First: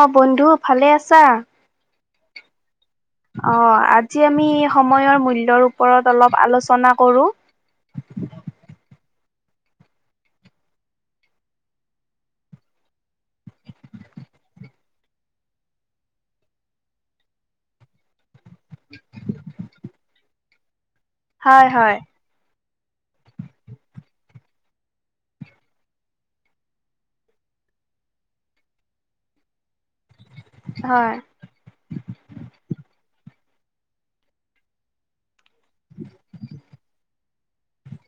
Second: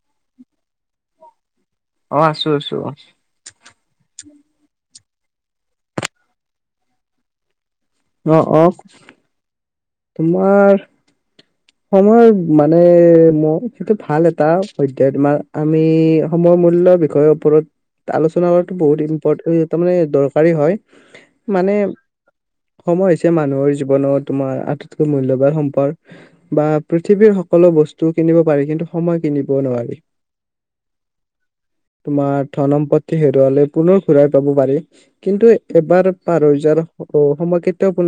অ বন্ধু ভালে আছা। অ আছো আছো। অ আজি আমি সময়ৰ মূল্যৰ ওপৰত অলপ আলোচনা কৰো। অ আহ তোমাৰ সময় মানে মই সেইটো ভাল এটা অধ্যায় তোমাৰ আমি সময় মূল্যৰ বিষয়ৰ ওপৰত আলোচনা কৰাটো বহুত ইম্পটে তাৰ মানে দৰকাৰী হয়। হয় মানে হয় সময় হৈছে মানুহৰ জীৱনৰ তোমাৰ আটাইতকৈ মূল্যবান সম্পদ। বা পৃথিৱীৰ সকলো বস্তু কিনিব পাৰি কিন্তু সময় কিনিবও নোৱাৰি। হয় তোমাৰ, থনম প হেৰুৱালে পুনৰ ঘূৰাই পাব পাৰি। কিন্তু, এবাৰ পাৰ হৈ যোৱাৰ সময় কেতিয়াও পু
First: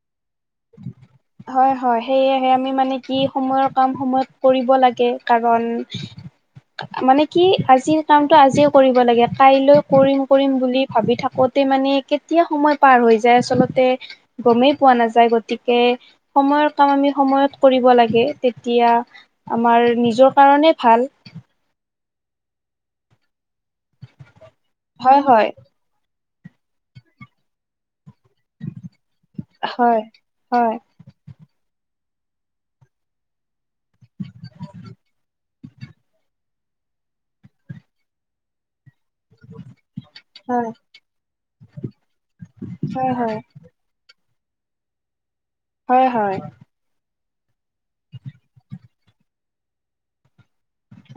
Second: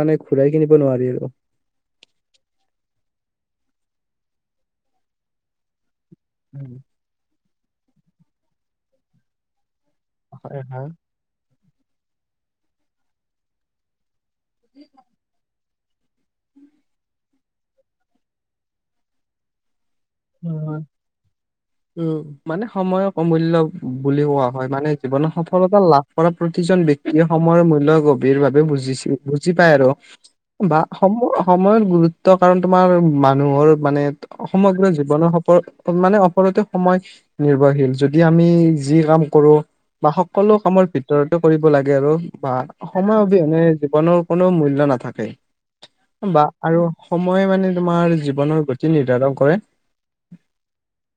মানে, ঘূৰাই কিনিব নোৱাৰি আৰু। হয় হয় সেয়েহে আমি মানে, কি সময়ৰ কাম, সময়ত কৰিব লাগে। কাৰণ মানে [inaudible] কি আজিৰ কামটো আজিয়ে কৰিব লাগে। কাইলৈ কৰিম, কৰিম হয় বুলি ভাবি থাকোঁ মানে, কেতিয়া সময় পাৰ হৈ যায় আচলতে গমেই পোৱা নাযায়। গতিকে, সময়ৰ কাম আমি সময়ত কৰিব লাগে। তেতিয়া আমাৰ নিজৰ হয় কাৰণে ভাল। উম! মানে, সময় অমূল্য বুলি কোৱা হয়। মানে, জীৱনত সফলতা লাভ কৰা প্ৰতিজন ব্যক্তিয়ে সময়ৰ মূল্য গ বাবে বুজিছিল বুজি পাই আৰু। হয় হয় বা সময়, সময়ৰ গুৰু গুৰুত্ব কাৰণ, তোমাৰ মানুহৰ মানে সমগ্ৰ জীৱনৰ মানে, সকলোতে সময় নিৰ্ভৰশীল। যদি, আমি যি কাম কৰোঁ বা সকলো হয় কামৰ ভিতৰত কৰিব লাগে আৰু বা হয় সময় হয় অবিহনে জীৱনৰ কোনো মূল্য নাথাকে। হয় হয় বা আৰু সময়ে মানে, তোমাৰ জীৱনৰ প্ৰ দিশ নিৰ্ধাৰণ কৰে।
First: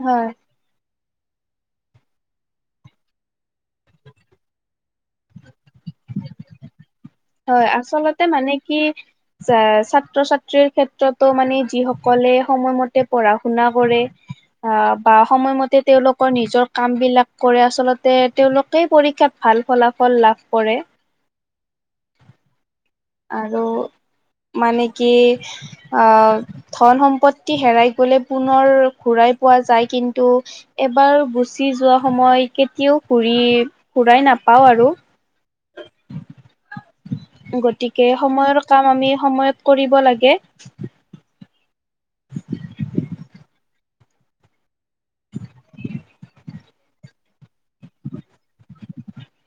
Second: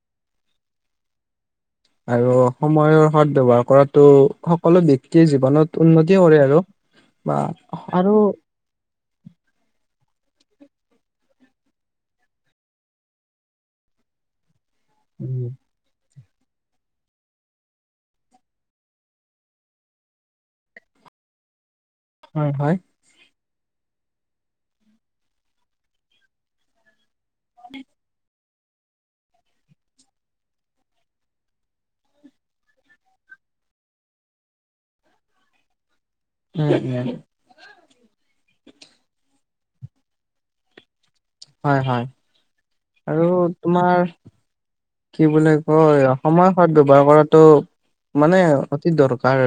হয়! আৰু সময়ৰ সদ ব্যৱহাৰ কৰাতোঁ, সকলো ব্যক্তিয়ে জীৱনত উন্নতি কৰে আৰু। বা হয়। আৰু আচলতে, মানে কি! ছাত্ৰ -ছাত ছাত্ৰী ক্ষেত্ৰতো মানে, যিসকলে সময়মতে পঢ়া- শুনা কৰে। অ'! বা সময়মতে তেওঁলোক নিজৰ কাম বিলাক কৰে। আচলতে, তেওঁলোকেই পৰীক্ষাত ভাল ফলাফল লাভ কৰে। অ'! হয়। আৰু মানে, কি আহ ধন সম্পত্তি তি হেৰাই গ'লে পুনৰ ঘূৰাই পোৱা যায়। কিন্তু, এবাৰ গুচি যোৱা সময় কেতিয়াও ঘূৰি আমি ঘূৰাই নাপাওঁ আৰু। উম! উম! গতিকে, সময়ৰ কাম আমি সময়ত কৰিব লাগে। হয়, হয়। [inaudible] আৰু তোমাৰ কি বুলি কয়, সময় সদ ব্যৱহাৰ কৰাটো মানে, অতি দৰকাৰ।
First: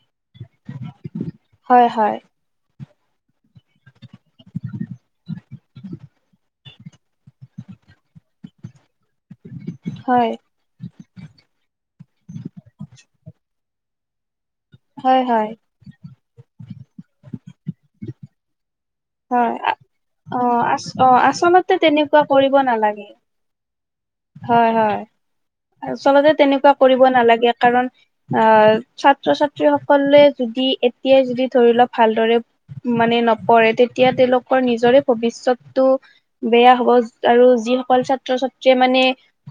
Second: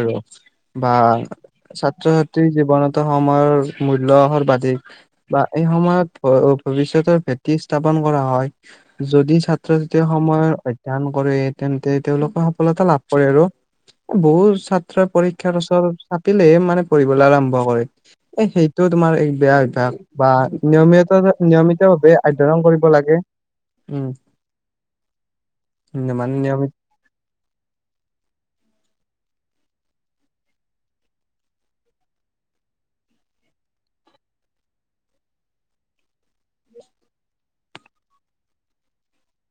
বা হয় ছাত্ৰ হয় -ছাত্ৰী জীৱনত সময়ৰ মূল্য সৰ্বাধিক বা এই সময়ত ভৱিষ্যতৰ ভেটি স্থাপন কৰা হয়। যদি ছাত্ৰ হয় সময় অধ্যয়ন কৰে। তেন্তে, তেওঁলোকে সফলতা লাভ কৰে আৰু। বহুত ছাত্ৰই হয় হয় পৰীক্ষাৰ ওচৰত চাপিলেহে মানে, পঢ়িবলৈ আৰম্ভ কৰে। এ, সেই সেইটো তোমাৰ এক হয় বেয়া অভ্যাস বা অ আ অ নিয়মিত আচলতে নিয়মিতভাৱে তেনেকুৱা অধ্যয়ন কৰিব নালাগে লাগে। উম! হয় হয়। আচলতে, মানে তেনেকুৱা নিয়মিত কৰিব নালাগে। কাৰণ অ'! ছা ছাত্ৰ -ছাত্ৰীসকলে যদি, এতিয়াই যদি, ধৰি লওক ভালদৰে মানে, নপঢ়ে। তেতিয়া তেওঁলোকৰ নিজৰে ভৱিষ্যতটো বেয়া হ'ব আৰু যিসকল ছাত্ৰ -ছাত্ৰীয়ে মানে,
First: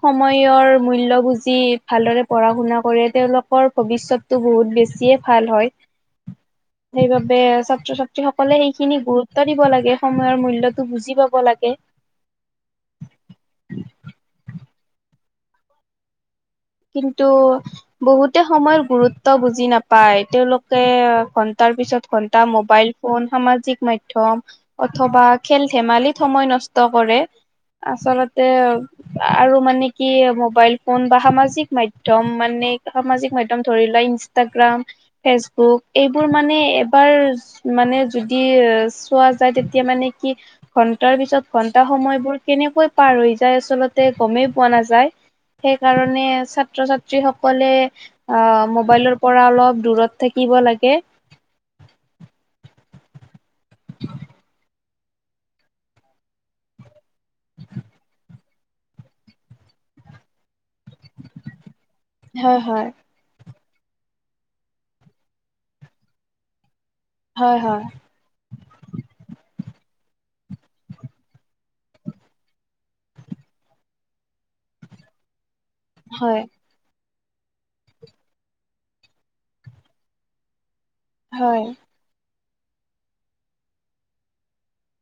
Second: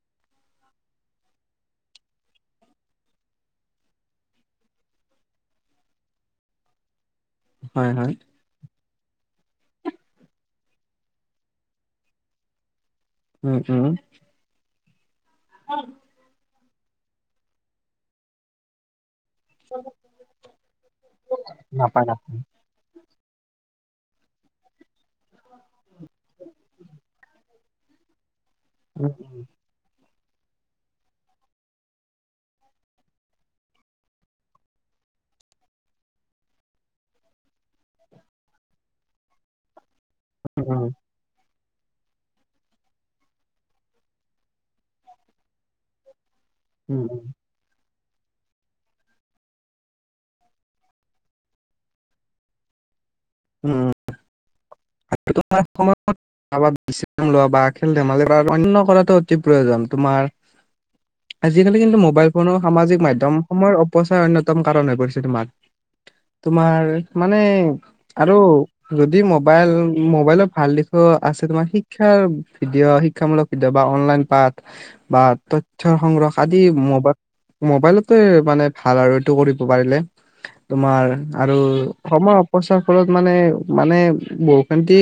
সময়ৰ মূল্যবুজি ভালদৰে পঢ়া -শুনা কৰে। তেওঁলোকৰ ভৱিষ্যত টো বহুত বেছিয়ে ভাল হয়। সেইবাবে, হয়, ছাত্ৰ হয়, ছাত্ৰী সকলে সেইখিনি গুৰুত্ব দিব লাগে, সময়ৰ মূল্য টো বুজি পাব লাগে। উম! উম! [unintelligible] কিন্তু বহুতে সময়ৰ গুৰুত্ব ত্ব বুজি নাপায় তেওঁলোকে ঘন্টাৰ পিছত নাপায় নাপায়। ঘন্টা মোবাইল ফোন সামাজিক মাধ্যম অথবা খেল ধেমালিত সময় নষ্ট কৰে আচলতে উম, আৰু মানে কি মোবাইল ফোন বা সামাজি জিক মাধ্যম মানে সামাজিক মাধ্যম ধৰি লোৱা ইনষ্টাগ্ৰাম ফেচবুক এইবোৰ মানে এবাৰ মানে যদি চোৱা যায় তেতিয়া মানে কি উম, ঘন্টাৰ পিছত ঘন্টা সময়বোৰ কেনেকৈ পাৰ হৈ যায় আচলতে গমেই পোৱা নাযায় সেইকাৰণে ছাত্ৰ উম, ছাত্ৰী উম, সকলে আ মোবাইলৰ পৰা অলপ দূৰত থাকিব লাগে উম তোমাৰ সময়ত বিচি লোৱা বা খেল ধেমালি [unintelligible] অন্য কৰাটো অতি প্ৰয়োজন তোমাৰ আজিকালি কিন্তু মোবাইল ফোন হয় সামাজিক হয় মাধ্যম সময়ৰ অপচয় অন্যতম কাৰণ হৈ পৰিছে তোমাক তোমাৰ মানে হয় আৰু যদি মব মোবাইল মোবাইলত ভাল দিশো আছে তোমাৰ শিক্ষাৰ ভিডিঅ' শিক্ষামূলক ভিডিঅ' বা অনলাইন পা বা ত [unintelligible] সংগ্ৰহ হয় আদি মবাইল মোবাইলতে মানে ভাল আৰু এইটো কৰিব পাৰিলে তোমাৰ হয় আৰু হয় সময় অপচাৰ ফলত মানে মানে বহুখিন দি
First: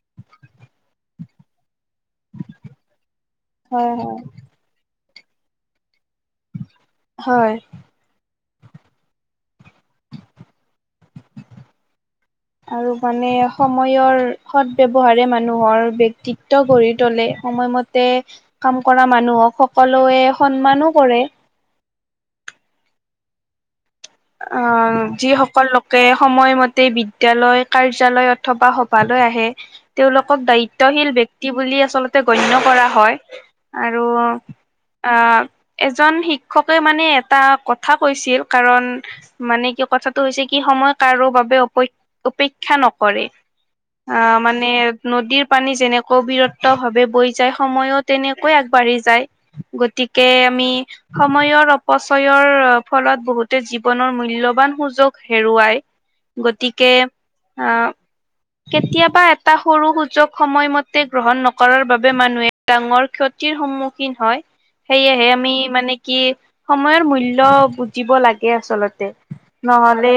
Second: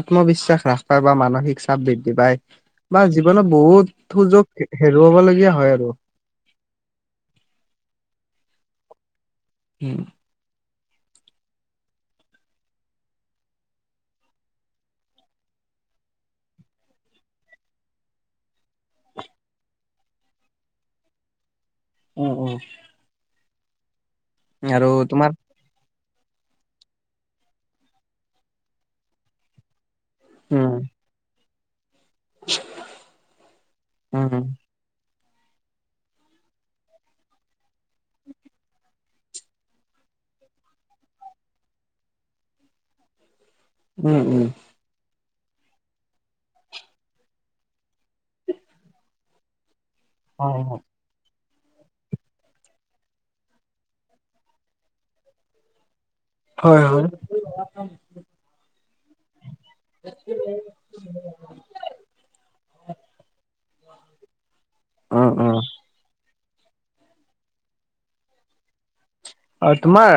আত্মবিশ্বাস হ্ৰাস পাই বা মানসিক চাপ বৃদ্ধি পায় বা জীৱনত বহুত হয় হয় সুযোগ হেৰুৱাব লগীয়া হয় আৰু হয় হম [inaudible] আৰু মানে সময়ৰ সদ ব্যৱহাৰে মানুহৰ ব্যক্তিত্ব গঢ়ি তোলে [unintelligible] সময়মতে কাম কৰা মানুহক সকলোৱে সন্মানো কৰে উম উম অ যিসকল লোক সময়মতে বিদ্যালয় কাৰ্যালয় অথবা সভালৈ আহে তেওঁলোকক উম দায়িত্বশীল ব্যাক্তি বুলি আচলতে গণ্য কৰা হয় আৰু উম আহ এজন শিক্ষকে মানে এটা কথা কৈছিল কাৰণ মানে কি কথাটো হৈছে কি সময় কাৰো বাবে অপে অপেক্ষা নকৰে আ উম উম মানে নদীৰ পানী যেনেকৈ বীৰত্ব ভাৱে বৈ যায় সময়ো তেনেকৈ আগবাঢ়ি যায় গতিকে হয় আমি সময়ৰ অপচয়ৰ ফলত বহুতে জী জীৱনৰ মূল্যবান সুযোগ হেৰুৱাই হয় গতিকে হয় আ কেতিয়াবা এটা সৰু সুযোগ সময়মতে গ্ৰহণ নকৰাৰ বাবে মানুহে ডাঙৰ ক্ষতি সন্মুখীন হয় উম সেয়েহে আমি উম মানে কি সময়ৰ মূল্য বুজিব লাগে আচলতে অ তোমাৰ নহ'লে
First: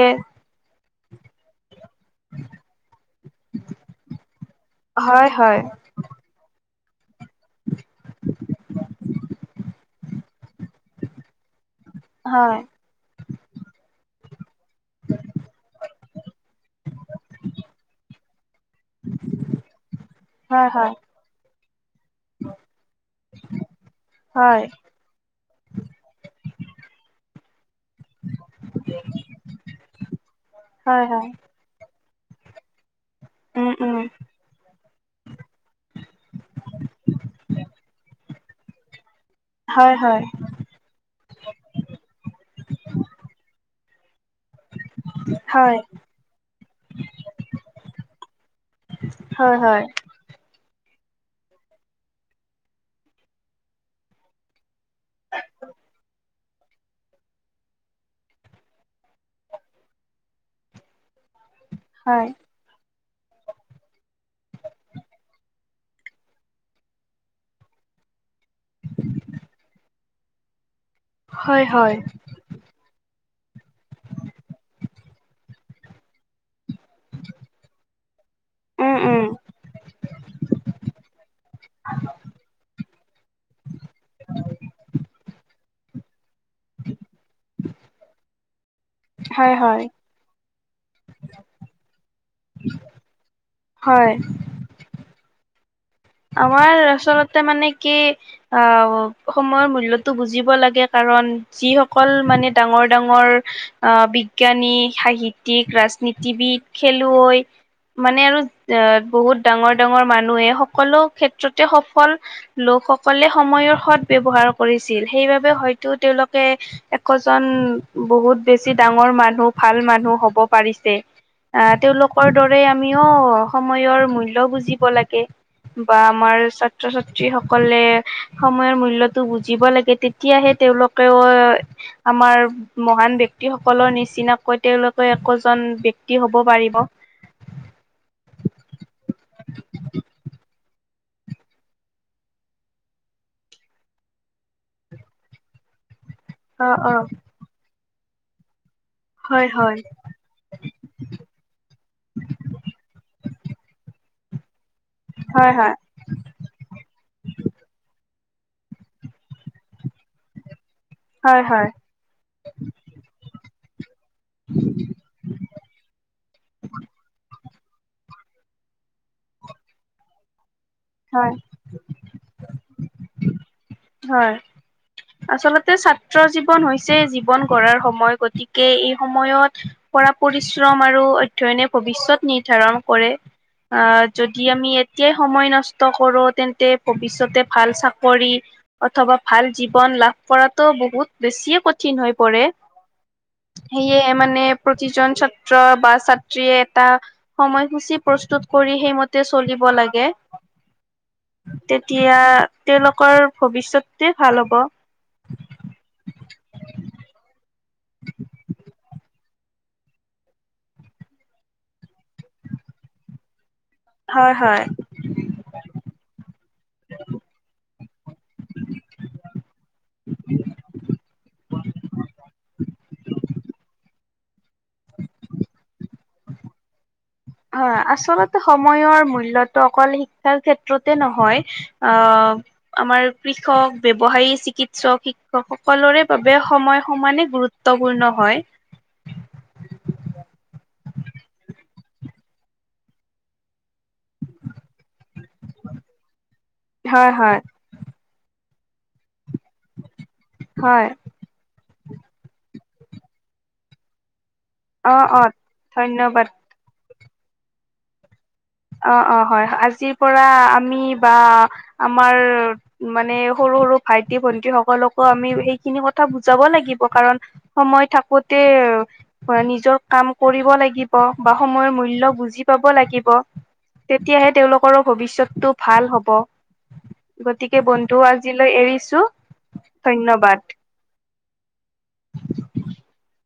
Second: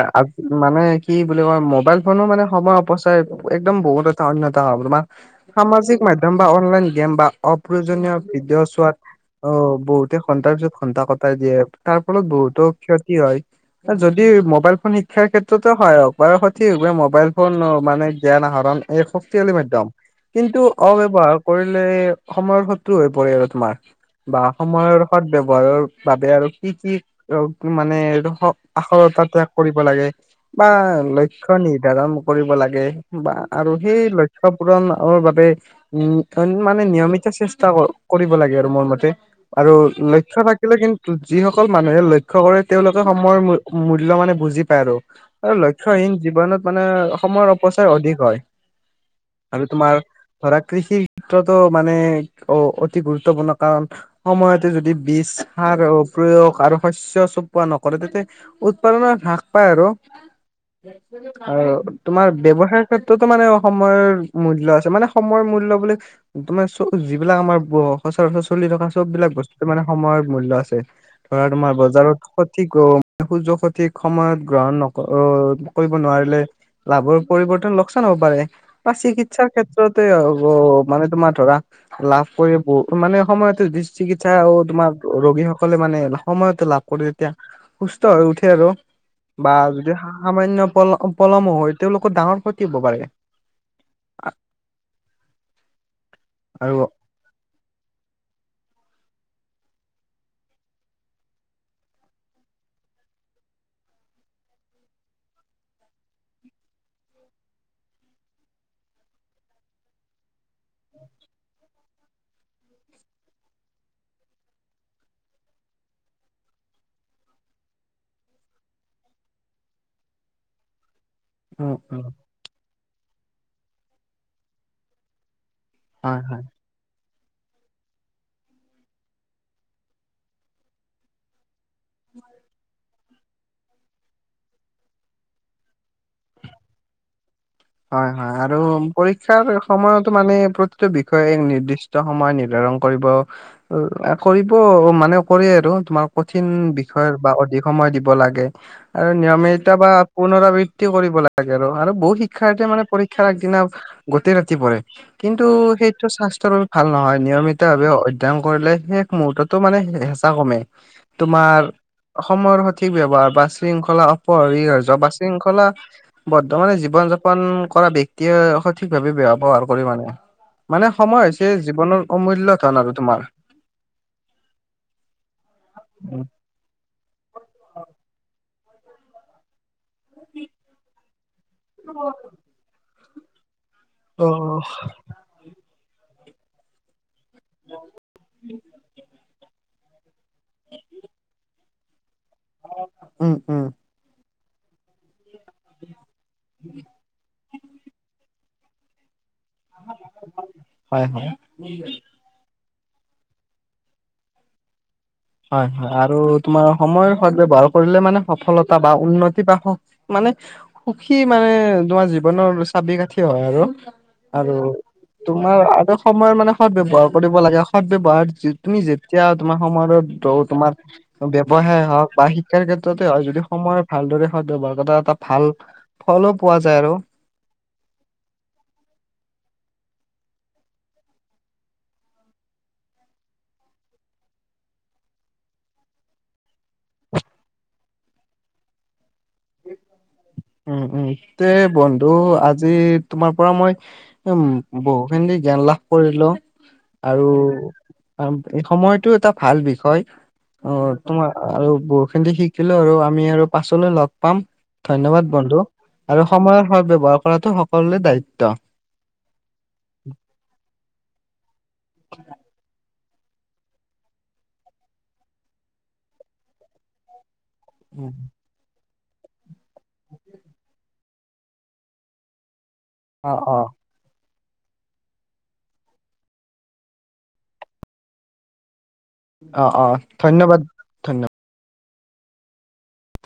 মানে কি বুলি কয় মোবাইল ফোনো মানে সময় অপচয় একদম বহুত এটা অন্যথা হয় হয় সামাজিক মাধ্যম বা অনলাইন গেম বা অপ্ৰয়োজনীয় ভিডিঅ' চোৱাত অ বহুতে সন্ত্ৰাস ঘণ্টা কঁপাই দিয়ে, তাৰ ফলত হয় বহুতো ক্ষতি হয় যদি মবাইল খন শিক্ষাৰ ক্ষেত্ৰতে সহায়ক বা সঠিক ভাৱে মোবাইল ফোন মানে জ্ঞান আহৰণ এই শক্তিশালী মাধ্যম [unintelligible] কিন্তু হয় হয় অব্যবহাৰ কৰিলে সময়ৰ শত্ৰু হৈ পৰে আৰু তোমাৰ বা হয় সময়ৰ সদ ব্যয়ৱহাৰৰ বাবে আৰু কি কি মানে আখৰতা ত্যাগ কৰিব লাগে বা হয় হয়। লক্ষ্য নিৰ্ধাৰণ কৰিব লাগে বা উম আৰু উম সেই লক্ষ্য পূৰণৰ বাবে উ মানে নিয়মিত চেষ্টা কৰিব লাগে আৰু মোৰ মতে আৰু হয় হয় লক্ষ্য থাকিলে কিন্তু যিসকল মানুহে লক্ষ্য কৰে তেওঁলোকে সময়ৰ মূল্য মূল্যবান বুজি পায় আৰু। আৰু হয় লক্ষ্যহীন জীৱনত মানে সময়ৰ অপচয় অধিক হয়। হয় আৰু হয় তোমাৰ ধৰা কৃষি ক্ষেত্ৰতটো মানে অ অতি গুৰুত্বপূৰ্ণ কাৰণ সময়ত যদি বীজ সাৰ প্ৰয়োগ আৰু শস্য চপোৱা নকৰে তাতে উৎপাদনৰ হ্ৰাস পায় আৰু, আৰু তোমাৰ হয় ব্যৱহাৰ ক্ষেত্ৰতো মানে সময়ৰ মূল্য আছে, মানে সময়ৰ মূল্য বুলি তোমাৰ যিবিলাক আমাৰ- সচৰাচৰ চলি থকা সবিলাক বস্তু মানে সময়ৰ মূল্য আছে।। ধৰা হয় তোমাৰ হয় বজাৰত সঠিক সূৰ্য সঠিক সময়ত গ্ৰহণ নক কৰিব নোৱাৰিলে লাভৰ পৰিৱৰ্তন লোকচান হব পাৰে বা উম উম চিকিৎসাৰ ক্ষেত্ৰতে মানে তোমাৰ ধৰা লাভ কৰিব বহু মানে সময়তে চিকিৎসা আৰু তোমাৰ ৰোগীস সকলে মানে সময়তটো লাভ কৰি তেতিয়া সুস্থ হৈ উঠে আৰু। হয় বা হয় যদি সামান্য পলম পলম হয় তেওঁলোকক ডাঙৰ ক্ষতি হ'ব পাৰে। হয়। আৰু আমাৰ আচলতে মানে কি আহ সময়ৰ মূল্যতো বুজিব লাগে কাৰণ যিসকল মানে ডাঙৰ ডাঙৰ আহ বিজ্ঞানী, সাহিত্যিক, ৰাজনীতিবিদ, খেলুৱৈ মানে আৰু অ বহুত ডাঙৰ ডাঙৰ মানুহে সকলো ক্ষেত্ৰতে সল লোকসকলে সময়ৰ সৎ ব্যৱহাৰ কৰিছিল। সেইবাবে হয়তো তেওঁলোকে- এজন বহুত বেছি ডাঙৰ মানুহ ভাল মানুহ হব পাৰিছে। উম আহ উম তেওঁলোকৰ দৰে আমিও সময়ৰ মূল্য বুজিব লাগে। বা হয় আমাৰ হয় ছাত্ৰ ছাত্ৰী যি সকলে সময়ৰ মূল্যটো বুজিব লাগে তেতিয়াহে তেওঁলোকেও আমাৰ মহান- ব্যক্তিসকলৰ নিচিনাকৈ তেওঁলোকে একোজন ব্যক্তি হ'ব পাৰিব। হয় হয় আৰু পৰীক্ষাৰ সময়তো মানে প্ৰতিটো বিষয়ে এক নিৰ্দিষ্ট সময় নি কৰিব কৰিব মানে কৰে আৰু তোমাৰ কঠিন অ', অ', বিষয়ত বা অধিক সময় দিব লাগে। আৰু হয়, নিয়মিতা হয়। বা পুনৰাবৃত্তি কৰিব লাগে আৰু আৰু বহুত শিক্ষা মানে পৰীক্ষাৰ একদিনা গোটেই ৰাতি পঢ়ে। কিন্তু হয়, হয়, সেইটো স্বাস্থ্যৰ বাবে ভাল নহয় নিয়মিতভাৱে- কৰিলে শেষ মুহৰ্ততটো মানে হেঁচা কমে। হয়, তোমাৰ হয়, সময়ৰ সঠিক ব্যৱহাৰ বা শৃংখলা প জবা শৃংখলা বদ্ধমানে জীৱন জাপন কৰা ব্যক্তিয়ে সঠিকভাৱে বৱহাৰ কৰি মানে। মানে সময় হয়, হৈছে জীৱনৰ অমূল্য ধন আৰু তোমাৰ। হয়। আচলতে ছাত্ৰ জীৱন হৈছে জীৱন গঢ়াৰ সময় গতিকে এই সময়ত কৰা পৰিশ্ৰম আৰু অধ্যয়নে ভৱিষয়ত নিৰ্ধাৰণ কৰে। অ যদি আমি এতিয়াই সময় নষ্ট কৰো তেন্তে ভৱিষ্যত যতে ভাল চাকৰি অথবা ভাল জীৱন লাভ কৰাতটো বহুত বেছিয় কঠিন হয়। কৰে উম উম সেয়ে মানে প্ৰতিজন ছাত্ৰ ত্ৰ বা ছাত্ৰীয়ে এটা সময়সূচী প্ৰস্তুত কৰি সেইম চলিব লাগে। হয় হয়। তেতিয়া তেওঁলোকৰ ভৱিষ্যতে ভাল হব। হয় হয় আৰু তোমাৰ সময়ৰ সদ ব্যৱহাৰ কৰিলে মানে সফলতা বা উন্নতি তি সুখ মানে সুখী মানে তোমাৰ জীৱনৰ চাবি কাঠি হয় আৰু হয় আৰু হয় তোমাৰ আৰু সময়ৰ মানে সৎ ব্যৱহাৰ কৰিব লাগে সৎ ব্যৱহাৰ তুমি যেতিয়া তোমাৰ সময় ত তোমাৰ ব্যৱসায় হওক বা শিক্ষাৰ ক্ষেত্ৰতে হওক যদি সময় ভালদৰে বাৰ ক এটা ভাল ফলো পোৱা যায় আৰু হয় আচলতে সময়ৰ মূল্যটো অকল শিক্ষাৰ ক্ষেত্ৰতে নহয় অ আমাৰ কৃষক ব্যৱসায়ী চিকিৎসক শিক্ষক সকলোৰে বাবে সময় সমানে গুৰুত্বপূৰ্ণ হয়। উম উম তে বন্ধু আজি তোমাৰ পৰা মই উ বহুখিনি জ্ঞান লাভ কৰিলো হয় আৰু হয় এই সময়টো এটা ভাল বিষয় অ হয় তোমাৰ আৰু বহু খিনি শিকিলো আৰু আমি আৰু পাছলৈ লগ পাম অ অ ধন্যবাদ বন্ধু আৰু ধন্যবাদ সময়ৰ সত ব্যৱহাৰ কৰাতটো সকলোৰে দায়িত্ব। অ অ হয় আজিৰ পৰা আমি বা আমাৰ মানে সৰু সৰু ভাইটি ভন্টি সকলকো আমি সেইখিনি কথা বুজাব লাগিব কাৰণ সময় থাকোতে নিজৰ কাম কৰিব লাগিব। বা সময়ৰ মূল্য বুজি পাব লাগে। অ অ তেওঁলোকৰো ভৱিষ্যতটো ভাল হব গতিকে বন্ধু আজিলৈ এৰিছো। অ অ ধন্যবাদ ধন্যবাদ। [inaudible]